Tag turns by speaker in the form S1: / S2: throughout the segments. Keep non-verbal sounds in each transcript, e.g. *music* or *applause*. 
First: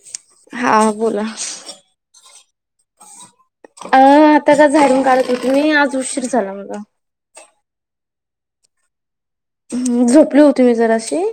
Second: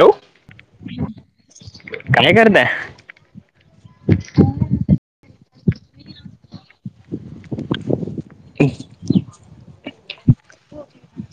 S1: Hello
S2: हा बोला
S1: काय करताय
S2: अ आता का झाडून काढत त मी आज उशीर झाला मला ह झोपली होती मी जराशी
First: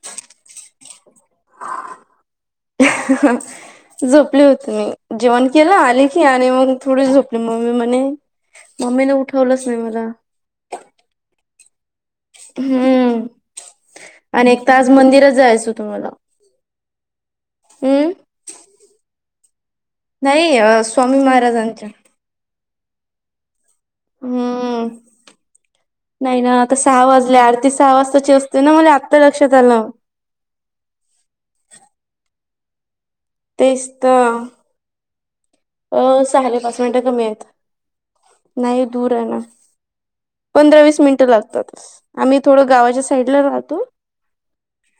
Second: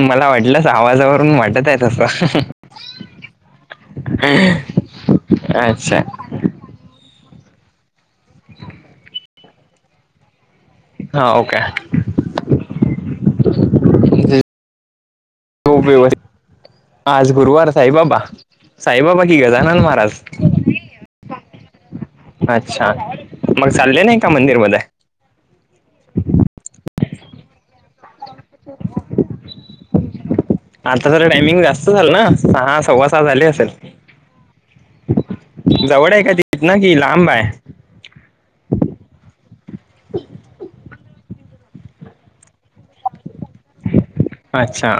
S1: मला वाटलंस आवाजावरून वाट
S2: झोपली होती मी जेवण केलं
S1: अच्छा
S2: आले की आत आणि मग थोडी झोपले मम्मी म्हणे मम्मीने उठवलंच नाही मला
S1: हाव का
S2: हम्म आणि
S1: खूप
S2: एक त आज मंदिरच जायच होतं मला
S1: व्यवस्थित आज गुरुवार साई
S2: हम्म
S1: बाबा साई बाबा की गजानंद महाराज.
S2: नाही स्वामी महाराजांच्या.
S1: अच्छा मग चालले नाही का मंदिर म्हदे?
S2: हम्म. नाही ना आता सहा वाजले आरती सहा वाजताची असते ना. मला आत्ता लक्षात आलं.
S1: आता तर टाइमिंग जास्त झालं ना. सहा सव्वा आता झाली असेल
S2: तेच तर
S1: जवळ आहे
S2: अ
S1: का
S2: सहाले पाच
S1: तिथंन का
S2: मिनिटं कमी
S1: लांब
S2: आहेत
S1: आहे.
S2: नाही दूर आहे ना. पंधरा वीस मिनिटं लागतात आम्ही थोडं गावाच्या साईडला राहतो.
S1: अच्छा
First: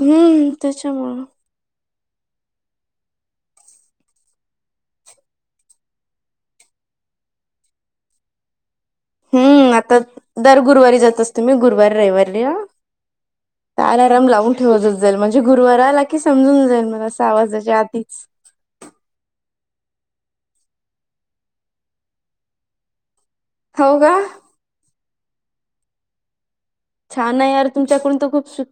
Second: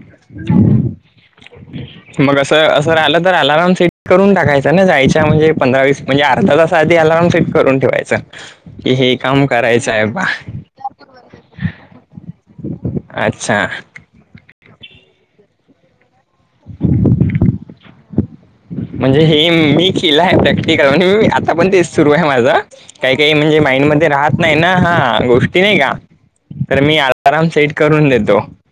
S2: हम्म त्याच्या मूळ
S1: मग असं असं राहिलं तर अलारम सेट करून टाकायचा ना, जायच्या म्हणजे पंधरा वीस म्हणजे अर्था तास आधी आरार्म फिट करून ठेवायच की हे काम
S2: हम्म
S1: करायचं
S2: आता
S1: आहे बा
S2: दर गुरुवारी जात असतेु मी गुरुवारी रविवारी.
S1: अच्छा.
S2: आराम लावून ठेवतच जाईल म्हणजे गुरुवारला की समजून जाईल मला अस आवाजाच्या आधीच
S1: म्हणजे हे मी केलं आहे प्रॅक्टिकल म्हणी आता पण ते सुरू आहे माझं काही काही म्हणजे
S2: हो का
S1: माइंडमध्येध्ये राहत नाही ना हा गोष्टी नाही का. तर मी
S2: छान
S1: अलारम
S2: आहे यार
S1: सेट करून
S2: तुमच्याकडून तर
S1: देतो.
S2: खूप शिक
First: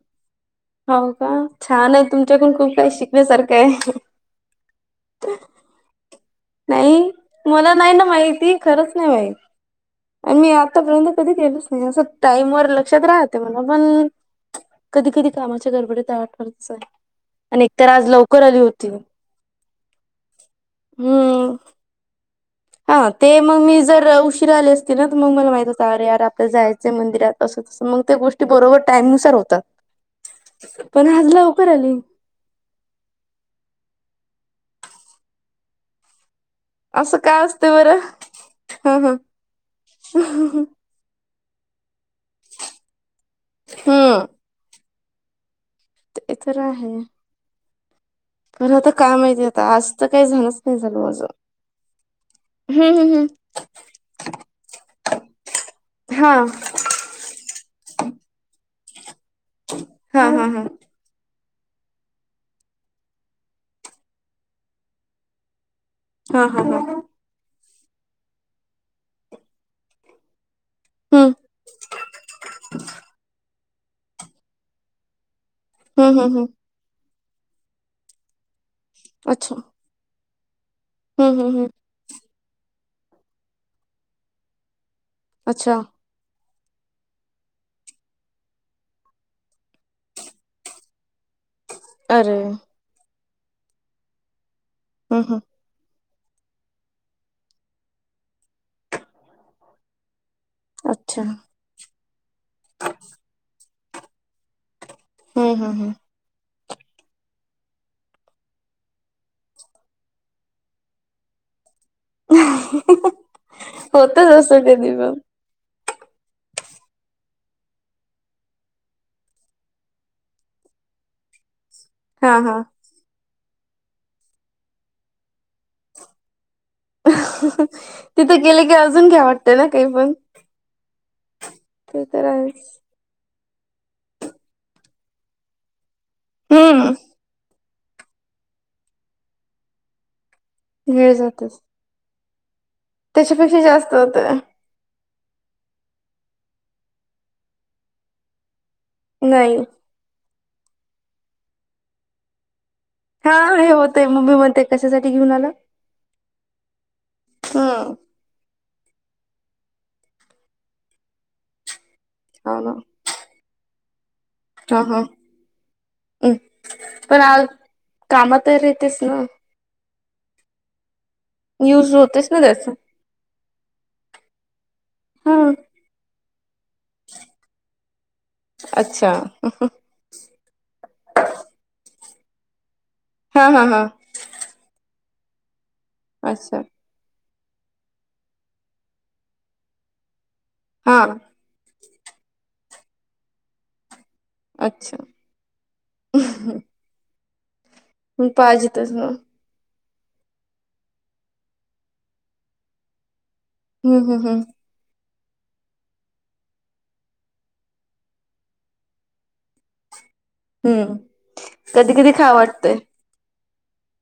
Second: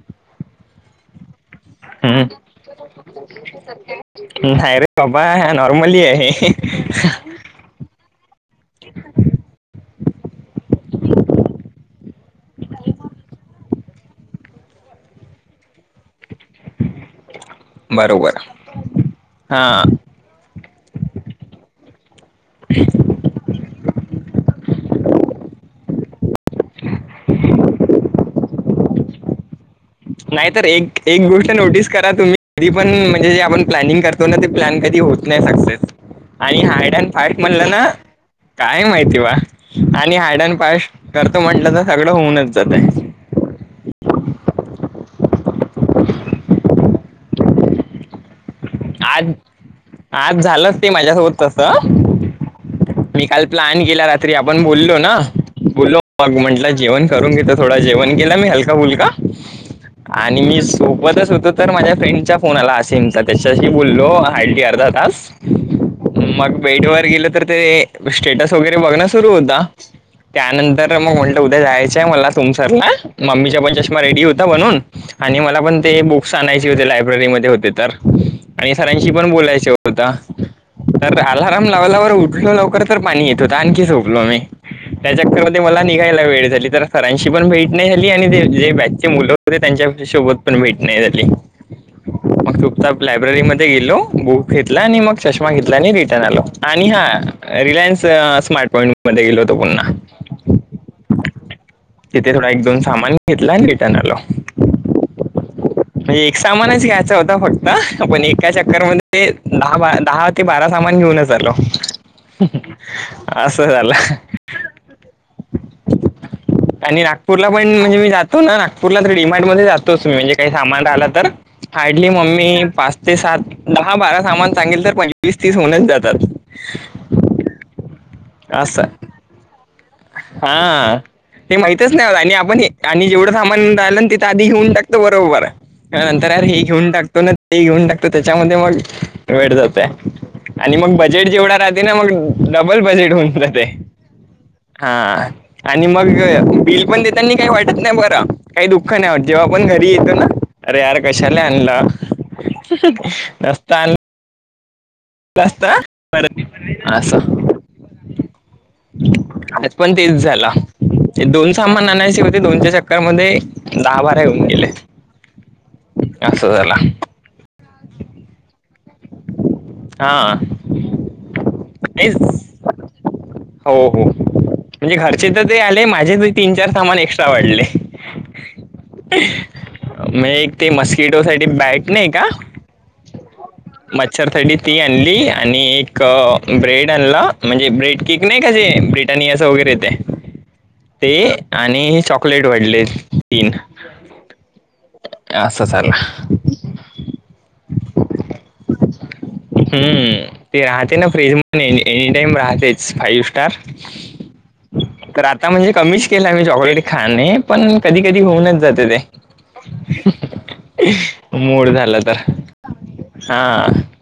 S2: हो का छान आहे.
S1: हम्म.
S2: तुमच्याकडून खूप काही शिकण्यासारखं आहे.
S1: नाहीय रे कबा नॉर्मलि आहे.
S2: नाही मला नाही ना माहिती खरंच नाही माहिती. आणि मी आतापर्यंत कधी गेलोच नाही. असं टाईमवर लक्षात राहते. म्हणा पण कधी कधी कामाच्या गडबडत आठ रोज च आणि एकतर आज
S1: बरोबर
S2: लवकर आली होती.
S1: हा
S2: हम्. हा ते मग मी जर उशिरा आले असतील ना तर मग मला माहित होतं अरे यार आपल्या जायचं मंदिरात. तसं तसं मग त्या गोष्टी बरोबर टाईमनुसार होतात.
S1: नाही तर एक
S2: पण
S1: एक
S2: आज
S1: गोष्ट
S2: लवकर
S1: नोटीस
S2: आली.
S1: करा तुम्ही कधी पण म्हणजे जे आपण प्लॅनिंग करतो ना. ते प्लॅन कधी होत नाही सक्सेस. आणि हायडन
S2: असं का
S1: फयट म्हणलं
S2: असते
S1: ना.
S2: बरं?
S1: काय
S2: हा हा
S1: माहिती बा आणि हायड अड
S2: हम्म
S1: पाश करतो म्हंटलं तर सगळं होऊनच जातं.
S2: हा. इतरा आहेै.
S1: आज
S2: माहिती आता तर काही
S1: आज
S2: नाही
S1: झालंच ते
S2: झालं माझं.
S1: माझ्यासोबत तस.
S2: हम्म हम्म
S1: मी
S2: हम्म
S1: काल प्लॅन केला रात्री. आपण बोललो ना बोलो
S2: हा
S1: मग म्हंटलं जेवण ून घेत थोडा जेवण केला मी हलका फुलका
S2: हा
S1: आणि
S2: हा
S1: मी
S2: हा
S1: सोबतच होतो तर माझ्या फ्रेंडच्या फोन आला. असेमचा त्याच्याशी बोललो हडी अर्धा तास
S2: हा
S1: मग
S2: हा हा
S1: बेट
S2: हम्म
S1: वर गेलं तर ते स्टेटस वगैरे बघण सुरु होता. त्यानंतर मग म्हणलं हो जायचंय मला तुमसरला मम्मीच्या पण चष्मा रेडी होता म्हणून आणि मला पण ते
S2: हम्म हम्म
S1: बुक्स
S2: हम्म
S1: आणायचे होते. लायब्ररीमध्ये होते तर. आणि सरांशी पण
S2: अच्छा
S1: बोलायच होता. तर
S2: हम्म हम्म
S1: अलारम
S2: हम्म
S1: लावल्यावर उठ ो लवकर तर पाणी येत होत आणखी झोपलो मी त्याच्यामध्ये
S2: अच्छा
S1: मला निघायला वेळ झाली तर. सरांशी पण भेट नाही झाली. आणि ते जे बचे मुलं होते. त्यांच्या सोबत पण भेट नाही झाली. *inaudible*
S2: अ.
S1: लायब्ररी मध्ये गेलो बुक घेतला आणि मग
S2: हम्म
S1: चष्मा घेतला आणि रिटर्न आलो आणि हा रिलायन्स स्मार्ट पॉइंट मध्ये गेलो होतो पुन्हा *inaudible*
S2: अच्छा
S1: तिथे थोडा एक दोन सामान घेतला आणि रिटर्न आलो
S2: हा हा हा
S1: म्हणजे एक सामानच घ्यायचा होता फक्त हा पण एका चक्करमध्ये दहाबारा दहा ते बारा सामान घेऊनच आलो
S2: हम्म
S1: असं झालं
S2: होतच असं कधी पण
S1: आणि नागपूरला पण म्हणजे मी जातो ना नागपूरला तर डिमार्ट मध्ये जातोच मी म्हणजे काही सामान राहिला तर हार्डली
S2: हा
S1: मम्मी
S2: हा
S1: पाच ते सात दहा-बारा सामान चांगल तर पंचवीस-तीस होऊनच जातात
S2: हहह तिथं गेले की
S1: असं
S2: अजून घ्याव वाटतं ना काही पण
S1: हा ते माहितच नाही
S2: तर
S1: आणि आपण हे
S2: आहेच
S1: आणि जेवढं सामान राहिलं ना तिथं आधी घेऊन टाकतो बरोबर नंतर हे घेऊन
S2: हम्म
S1: टाकतो ना ते घेऊन टाकतो त्याच्यामध्ये मग वेट जातोय आणि मग
S2: वेळ
S1: बजेट जेवढा
S2: जातच
S1: राहते ना मग डबल बजेट होऊन
S2: त्याच्यापेक्षा
S1: जाते
S2: जास्त होतय
S1: हा आणि मग बिल पण देताना काही वाटत नाही बरं काही दुःख नाही होत जेव्हा आपण घरी येतो ना अरे यार कशाला आणला
S2: हा हे होतय मम्मी मी म्हणते कशासाठी घेऊन आला
S1: तर मी पण असं
S2: हम्म
S1: आज पण तेच झाला ते दोन सामान आणायच होती
S2: हो
S1: दोनच्या
S2: ना
S1: चक्करमध्ये दहा बारा येऊन गेले
S2: हा हा हम्
S1: अस झाला
S2: पण आ काम तर येतेच ना
S1: हा
S2: यूज
S1: नाहीच
S2: होतेच ना त्याच
S1: हो हो म्हणजे घरचे
S2: हा
S1: तर ते आले माझे तीन-चार सामान एक्स्ट्रा वाढले
S2: अच्छा
S1: मी एक ते मस्किटो साठी बॅट नाही का
S2: हा हा हा
S1: मच्छर साठी ती आणली आणि एक
S2: अच्छा
S1: ब्रेड केक आनला म्हणजे ब्रेड केक नाही का ब्रिटानीयाचा वगैरे येतय
S2: हा
S1: ते आणि चॉकलेट वाढले तीन
S2: अच्छा
S1: अस झाल
S2: म पाहिजेेतच ना
S1: हम्म ते राहते ना फ्रीज मध्ये एनी टाईम राहतेच फ्रिजमध्ये फाईव्ह स्टार
S2: हम् हम हम्
S1: तर आता म्हणजे कमीच केला मी चॉकलेट खाणे पण कधी कधी होऊनच जाते ते मूड झालं तर
S2: पटतय
S1: हा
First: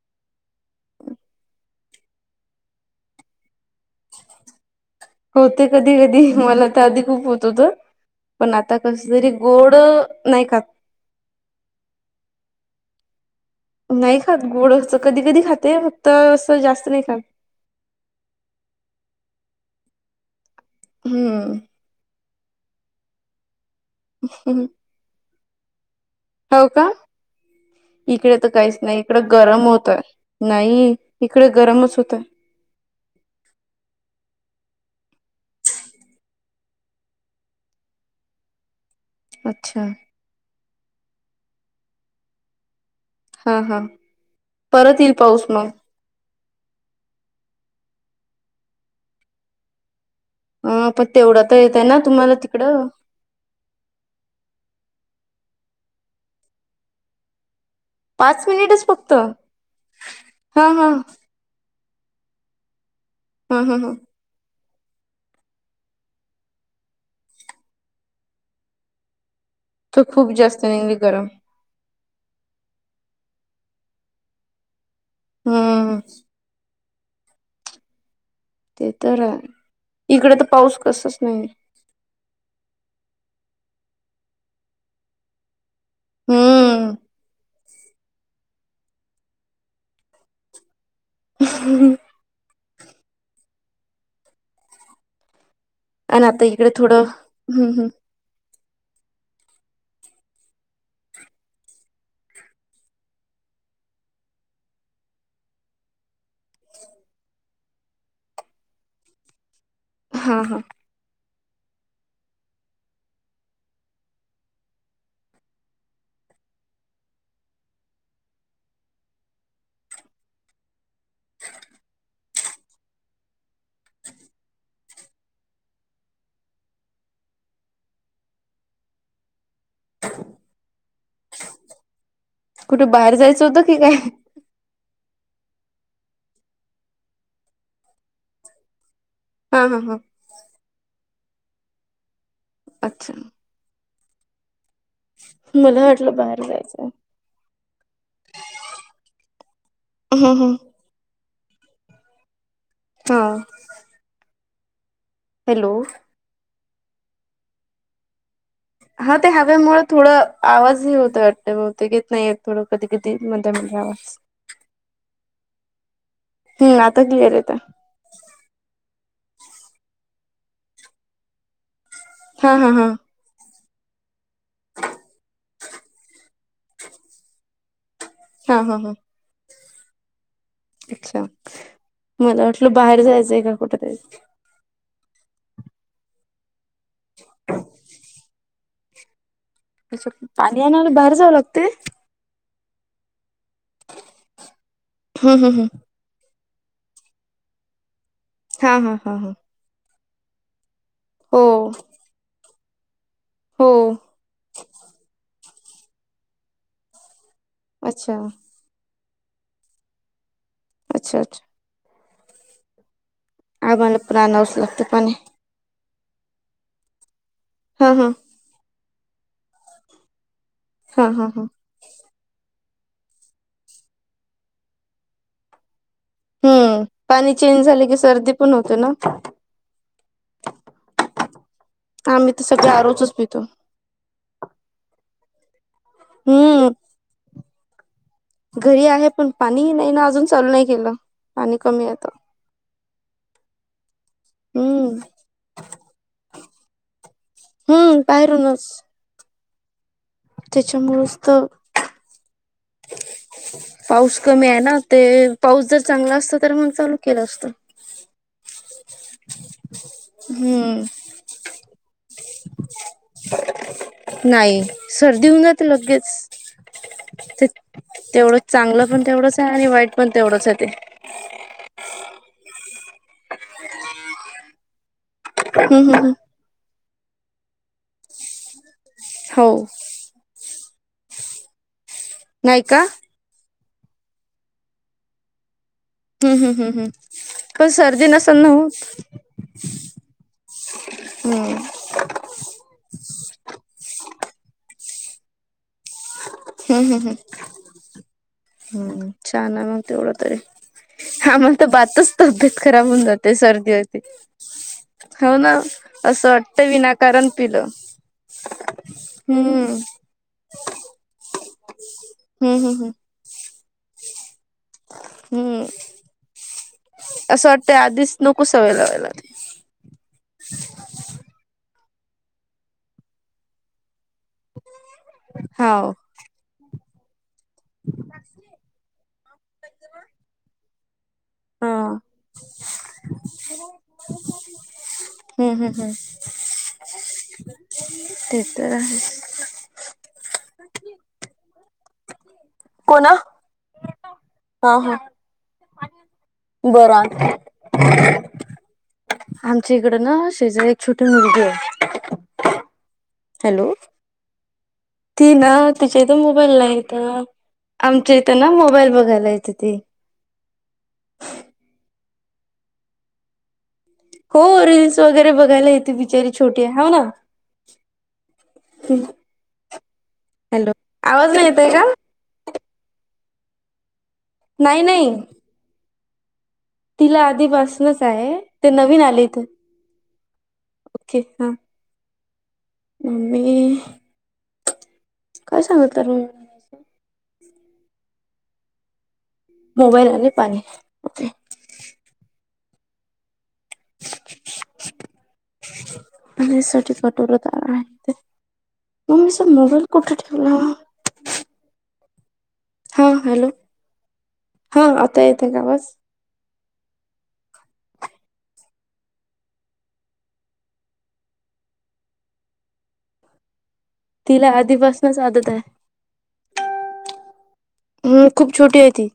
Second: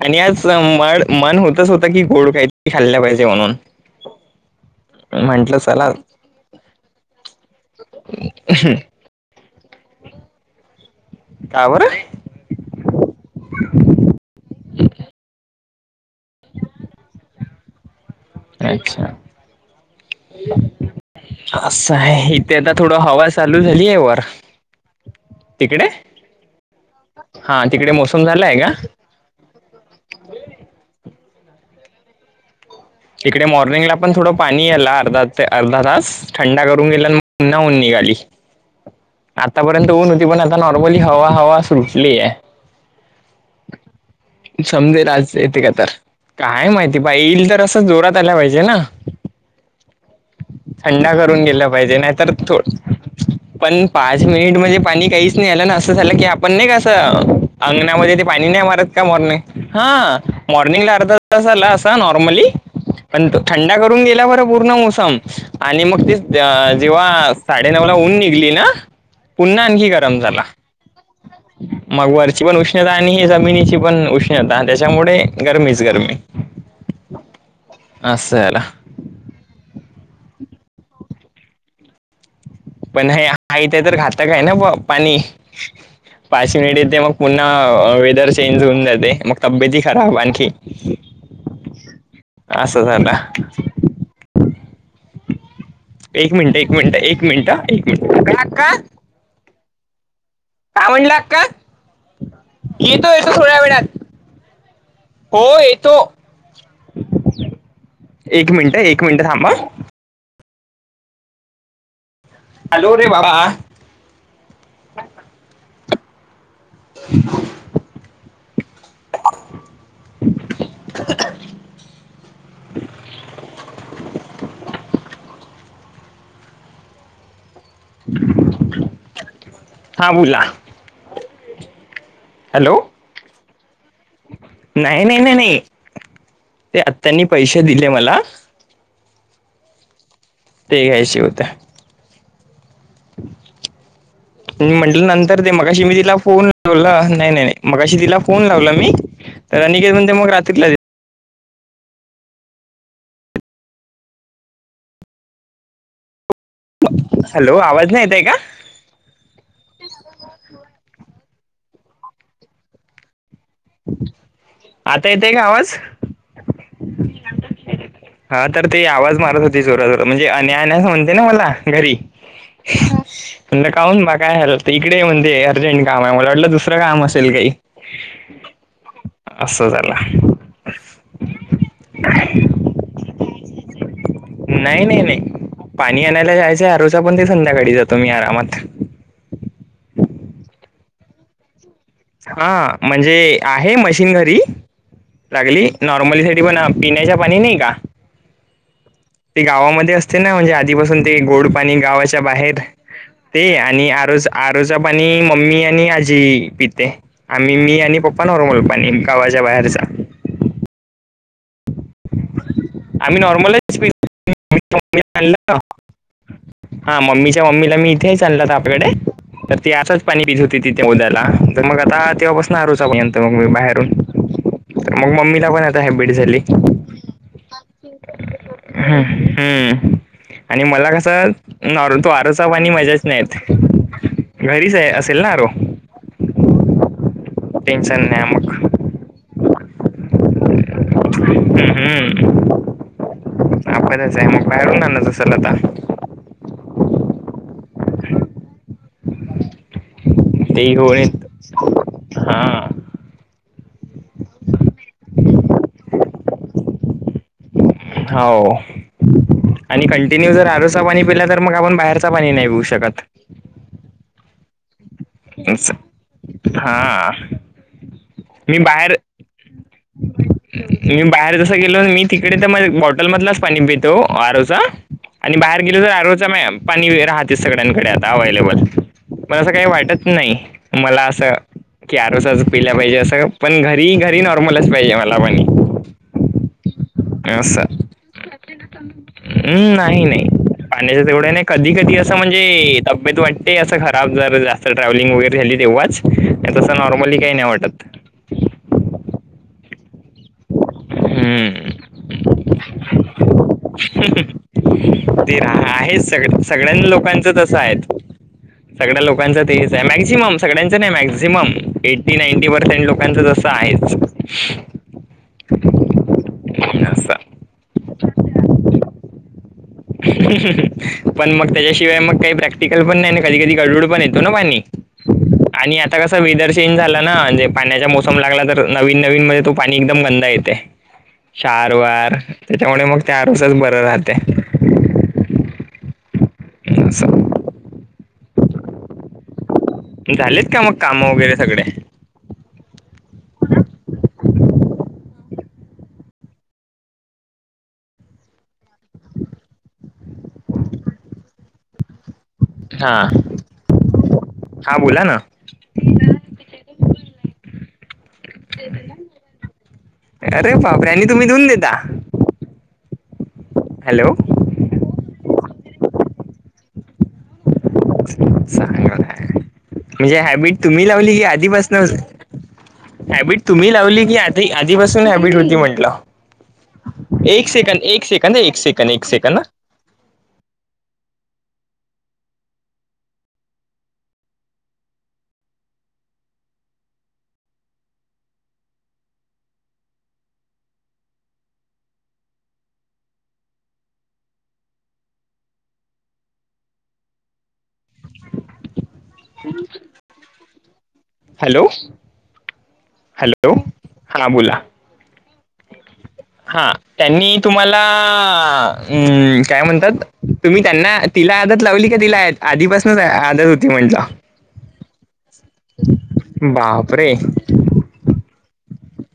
S1: आणि आज म मन होतच होत की गोड काही तरी खाल्ल पाहिजे म्हणून *unintelligible* म्हंटलं
S2: होते
S1: चला
S2: कधी कधी मला तर आधी खूप होत होत पण आता कस घरी गोड नाही खात
S1: का बर?
S2: नाही खात गोड अस. कधी कधी खाते फक्त असं जास्त नाही खात.
S1: अच्छा.
S2: हम्म
S1: असं आहे इथे आता थोड हवा- चालू झालीय वर. तिकडे?
S2: हो का?
S1: हा तिकडे मोसम
S2: इकडे
S1: झाला
S2: तर
S1: आहे का
S2: काहीच नाही. इकड गरम होतय. नाही इकडे गरमच होतय.
S1: इकडे मॉर्निंगला पण थोडं पाणी आला अर्धा ते अर्धा तास. थंडा करून गेला न पुन्हा ऊन निघाली.
S2: अच्छा
S1: आत्तापर्यंत ऊन होती. पण आता नॉर्मली हवा हवा सुटलीए.
S2: हा हा परत
S1: समजेल
S2: येईल
S1: आज
S2: पाऊस
S1: येते का
S2: मग
S1: तर. काय माहिती भाई. येईल तर असं जोरात आला पाहिजे ना?
S2: ह पण
S1: थंडा
S2: तेवढा
S1: करून
S2: तर
S1: गेला
S2: येत आहे
S1: पाहिजे.
S2: ना
S1: नाहीतर
S2: तुम्हाला
S1: थोड-
S2: तिकडं
S1: पण पाच मिनिट म्हणजे पाणी काहीच नाही आला ना. असं झालं की आपण नाही का असं- अंगणामध्ये ते
S2: पाच
S1: पाणी नाही
S2: मिनिटच
S1: मारत का
S2: फक्त
S1: मॉर्निंग? हा
S2: हा हा
S1: मॉर्निंगला अर्धा - तास आला अस नॉर्मली. पण तो
S2: हा हा
S1: थंडा
S2: हा
S1: करून गेला बरं पूर्ण मोसम. आणि मग ती जेव्हा साडेनऊ ला ऊन निघली ना? पुन्हा आणखी
S2: तर
S1: गरम
S2: खूप
S1: झाला.
S2: जास्त निघली गरम
S1: मग वरची पण उष्णता आणि जमिनीची पण उष्णता त्याच्यामुळे गरमीच
S2: हम्म
S1: गरमी. अस झालं.
S2: ते तर इकडे तर पाऊस कसाच नाही.
S1: पण हे आहे. *unintelligible* तर घातक आहे ना पाणी? पाच मिनिट
S2: हम्म
S1: येते मग पुन्हा वेदर चेंज होऊन जाते. मग- तब्येती खराब आणखी.
S2: ह.
S1: असं झालं.
S2: आणि
S1: एक
S2: आता
S1: मिनिटं.
S2: इकडे
S1: एक मिनिट.
S2: थोडं
S1: एक मिनिटं.
S2: हम्म हम्म
S1: ठीकए. काय म्हटलं अक्का? येतो येतो थोड्या वेळात. हो येतो. एक मिनिट. एक मिनिट थांब हं.
S2: हा हां.
S1: आलो रे बाबा. *inaudible* *inaudible* हा बोला. हॅलो
S2: कुठे बाहेर जायचं होतं की काय?
S1: नाही. नाही. नाही. नाही. ते आत्यांनी पैसे दिले मला-
S2: हा हा हा.
S1: ते घ्यायचे होते.
S2: अच्छा.
S1: मी म्ह- नंतर ते मगाशी
S2: मला
S1: मी तिला
S2: वाटलं बाहेर
S1: फोन
S2: जायचं
S1: लावला. नाही नाही नाही मगाशी तिला फोन लावला मी. तर अनिकेत म्हणते मग
S2: हम्म हम्म
S1: रात्रीला ये.
S2: हा. हॅलो.
S1: हॅलो. आवाज नाही येत आहे का?
S2: हा. ते हवेमुळे थोडं आवाज हे होत आहे वाटत. येत नाहीये. थोडं कधी कधी मध्ये मध्ये आवाज
S1: आता येतय का आवाज?
S2: हम्म आता क्लिअर येताय.
S1: हा तर ते आवाज मारत होती जोरा- जोरात म्हणजे अन्या- अन्याच म्हणते ना मला घरी.
S2: हा हा हा.
S1: म्हणलं काऊन बा काय झालं इकडे ये म्हणते अर्जंट कामाय मला वाटलं दुसरं काम असेल काय.
S2: हा हा हा.
S1: असं झाल.
S2: अच्छा मला वाटलं बाहेर जायचंय का कुठतरी.
S1: नाय नाय नाय पाणी आणायला जायचंय आरो चा पण ते संध्याकाळी जातो मी आरामात.
S2: पाणी आणायला बाहेर जावं लागतंय?
S1: हा म्हणजे आहे मशीन घरी
S2: हम्म हम्म हम्म
S1: लागली नॉ मली साठी पण पिण्याच्या पाणी नाइ का?
S2: हा हा हा हा.
S1: ते गावामध्ये असते ना म्हणजे आधीपासून ते
S2: हो
S1: गोड पाणी गावाच्या बाहेर ते
S2: हो
S1: आणि आरो चा आरो चा पाणी मम्मी आणि आजी पिते आम्ही मी आणि
S2: अच्छा
S1: पप्पा नॉर्मल पाणी गावाच्या बाहेरच
S2: अच्छा अच्छा.
S1: आम्ही नॉ
S2: आम्हाला पण आणावच लागतं पाणी.
S1: हा मम्मीच्या मम्मीला मी
S2: हा हा
S1: इथेही आणलं आता आपल्याकडे. ते आसच पाणी पित होती ति त्या
S2: हा
S1: उदा ला
S2: हा हा
S1: तर मग आता तेव्हापासून आरोचा पाणी आणतो मंग मी बाहेरून तर मग मम्मीला पण आता हॅबीट झाली.
S2: हम्म पाणी चेंज झाल की सर्दी पण होते ना?
S1: हम्. आणि मला कसं नॉर तो
S2: आम्ही तर
S1: आरोचा
S2: सगळे
S1: पाणी मजाच
S2: आरोचच
S1: नाया
S2: पितो
S1: नाय येत. घरीचाय असेल ना आरो?
S2: हम्म.
S1: टेन्शन नाय मग.
S2: घरी आहे पण पाणीही नाही ना अजून चालू नाही केलं.
S1: हम्
S2: पाणी कमी येत
S1: हम्म आपलाचाय मग बाहेरून
S2: हम्म
S1: आणत असाल आता?
S2: हम्म बाहेरूनच.
S1: ते
S2: त्याच्यामुळेच तर
S1: होळीत हा.
S2: पाऊस कमी हाय ना ते पाऊस जर चांगला असत तर मग चालू केलं असत.
S1: हाव. आणि कंटिन्यू जर आरूचा पाणी
S2: हम्म
S1: पिला तर मग आपण बाहेरच पाणी नाय पिऊ शकत.
S2: नाय सर्दी होऊन जाते लगेच.
S1: हा
S2: ते तेवढं
S1: मी
S2: चांगलं
S1: बाहेर
S2: पण तेवढंचाय आणि वाईट पण तेवढंचाय ते.
S1: मी बाहेर जस गेलो मी तिकडे तर बॉटल मधलाच पाणी पीतो आरो चा. आणि बाहेर गेलो तर
S2: हम्म हम्म
S1: आरोचा पाणी राहते सगळ्यांकडे आता अवेलेबल. मला
S2: हो
S1: असं काय वाटत नाही मला असं की आरोचा
S2: नाही
S1: पिला
S2: का
S1: पाहिजे
S2: हम्म
S1: असं पण घरी घरी नॉर्मलच पाहिजे मला पणी.
S2: हम् हम् हम् हम् सर्दी नसल ना होत?
S1: हम्म, नाही नाही पाण्याचं तेवढ्या नाय
S2: हम्म
S1: कधी कधी अ असं म्हणजे तब्येत वाटते असं खराब जर जास्त ट्रॅव्हलिंग वगैरे झाली तेव्हाच. नाही तसं
S2: हम् हम् हम्
S1: नॉर्मली काही नाही वाटत
S2: हम्म छान हाय मग तेवढं तरी. आम्हाला तर
S1: हम्म.
S2: भातच तब्येत खराब होऊन जाते सर्दी होती.
S1: ते रा आहे सग सगळ्यां लोकांच
S2: विनाकारण
S1: तसं
S2: पिलं
S1: आहे. सगड्या लोकांच
S2: हम्म
S1: तेच आहे
S2: हम्म
S1: मॅक्झिमम. सगाड्यांच नाही मॅक्झिमम एटी नाईंटी
S2: हम्म
S1: पर्सेंट
S2: हम्म
S1: लोकांचं तसं आहेच.
S2: हम्म असं वाटतंय आधीच नको सवय लावायला.
S1: पण मग त्याच्याशिवाय मग काही प्रॅक्टिकल पण नाही कधी कधी गडूड पण येत तो ना पाणी आणि
S2: हाव
S1: आता कसं वेदर चेंज झाला ना म्हणजे पाण्याचा मोसम लागला तर नवीन नवीन मध्ये तो पाणी एकदम गंदा येते. चार
S2: हा
S1: वार
S2: हम्म
S1: त्याच्यामुळे मग त्या रोसच बर राहते.
S2: हम हम हम.
S1: असं.
S2: ते तर आहेच.
S1: झालेत का मग कामं वगैरे सगडे?
S2: कोणा हा हा बरं. आमच्या इकड ना शेजारी एक छोटी मुलगी आहे.
S1: हा
S2: हॅलो
S1: हा बोला ना.
S2: ती ना तिच्या इथ मोबाईल नाहीेत आमच्या इथं ना मोबाईल बघायला येते ती.
S1: अरे बापरे आणि तुम्ही देऊन देता? हॅलो.
S2: हो रीलल्स वगैरे बघायला येते बिचारी छोट आहे हा ना.
S1: चांगलं आहे म्हणजे हॅबिट
S2: हॅलो
S1: तुम्ही लावली की
S2: आवाज नाही येत आहे
S1: आधीपासन
S2: का
S1: हॅबिट तुम्ही लावली की आ
S2: नाही
S1: आधीपासून
S2: नाही
S1: हॅबिट होती म्हंटलं.
S2: तिला
S1: एक सेकंद
S2: आधीपासूनच
S1: एक सेकंद
S2: आहे
S1: एक
S2: ते
S1: सेकड
S2: नवीन
S1: एक
S2: आले
S1: सेकंद.
S2: इथे ओके हा. मम्मी काय सांगत तरु. मोबाईल आणि पाणी. ओके अनेसाठी कटोरत आला आहे ते. मग मी अस मोबाईल कुठे ठेवला.
S1: हॅलो. हॅलो हा बोला
S2: हा आता येते का आवाज
S1: हा. त्यांनी तुम्हाला उम काय म्हणतात तुम्ही त्यांना तिला आदत लावली का तिला आधीपासूनच आदत होती म्हंटलं.
S2: तिला आधीपासूनच आदत आहे.
S1: बापरे.
S2: हम्म खूप छोटी आहे ती.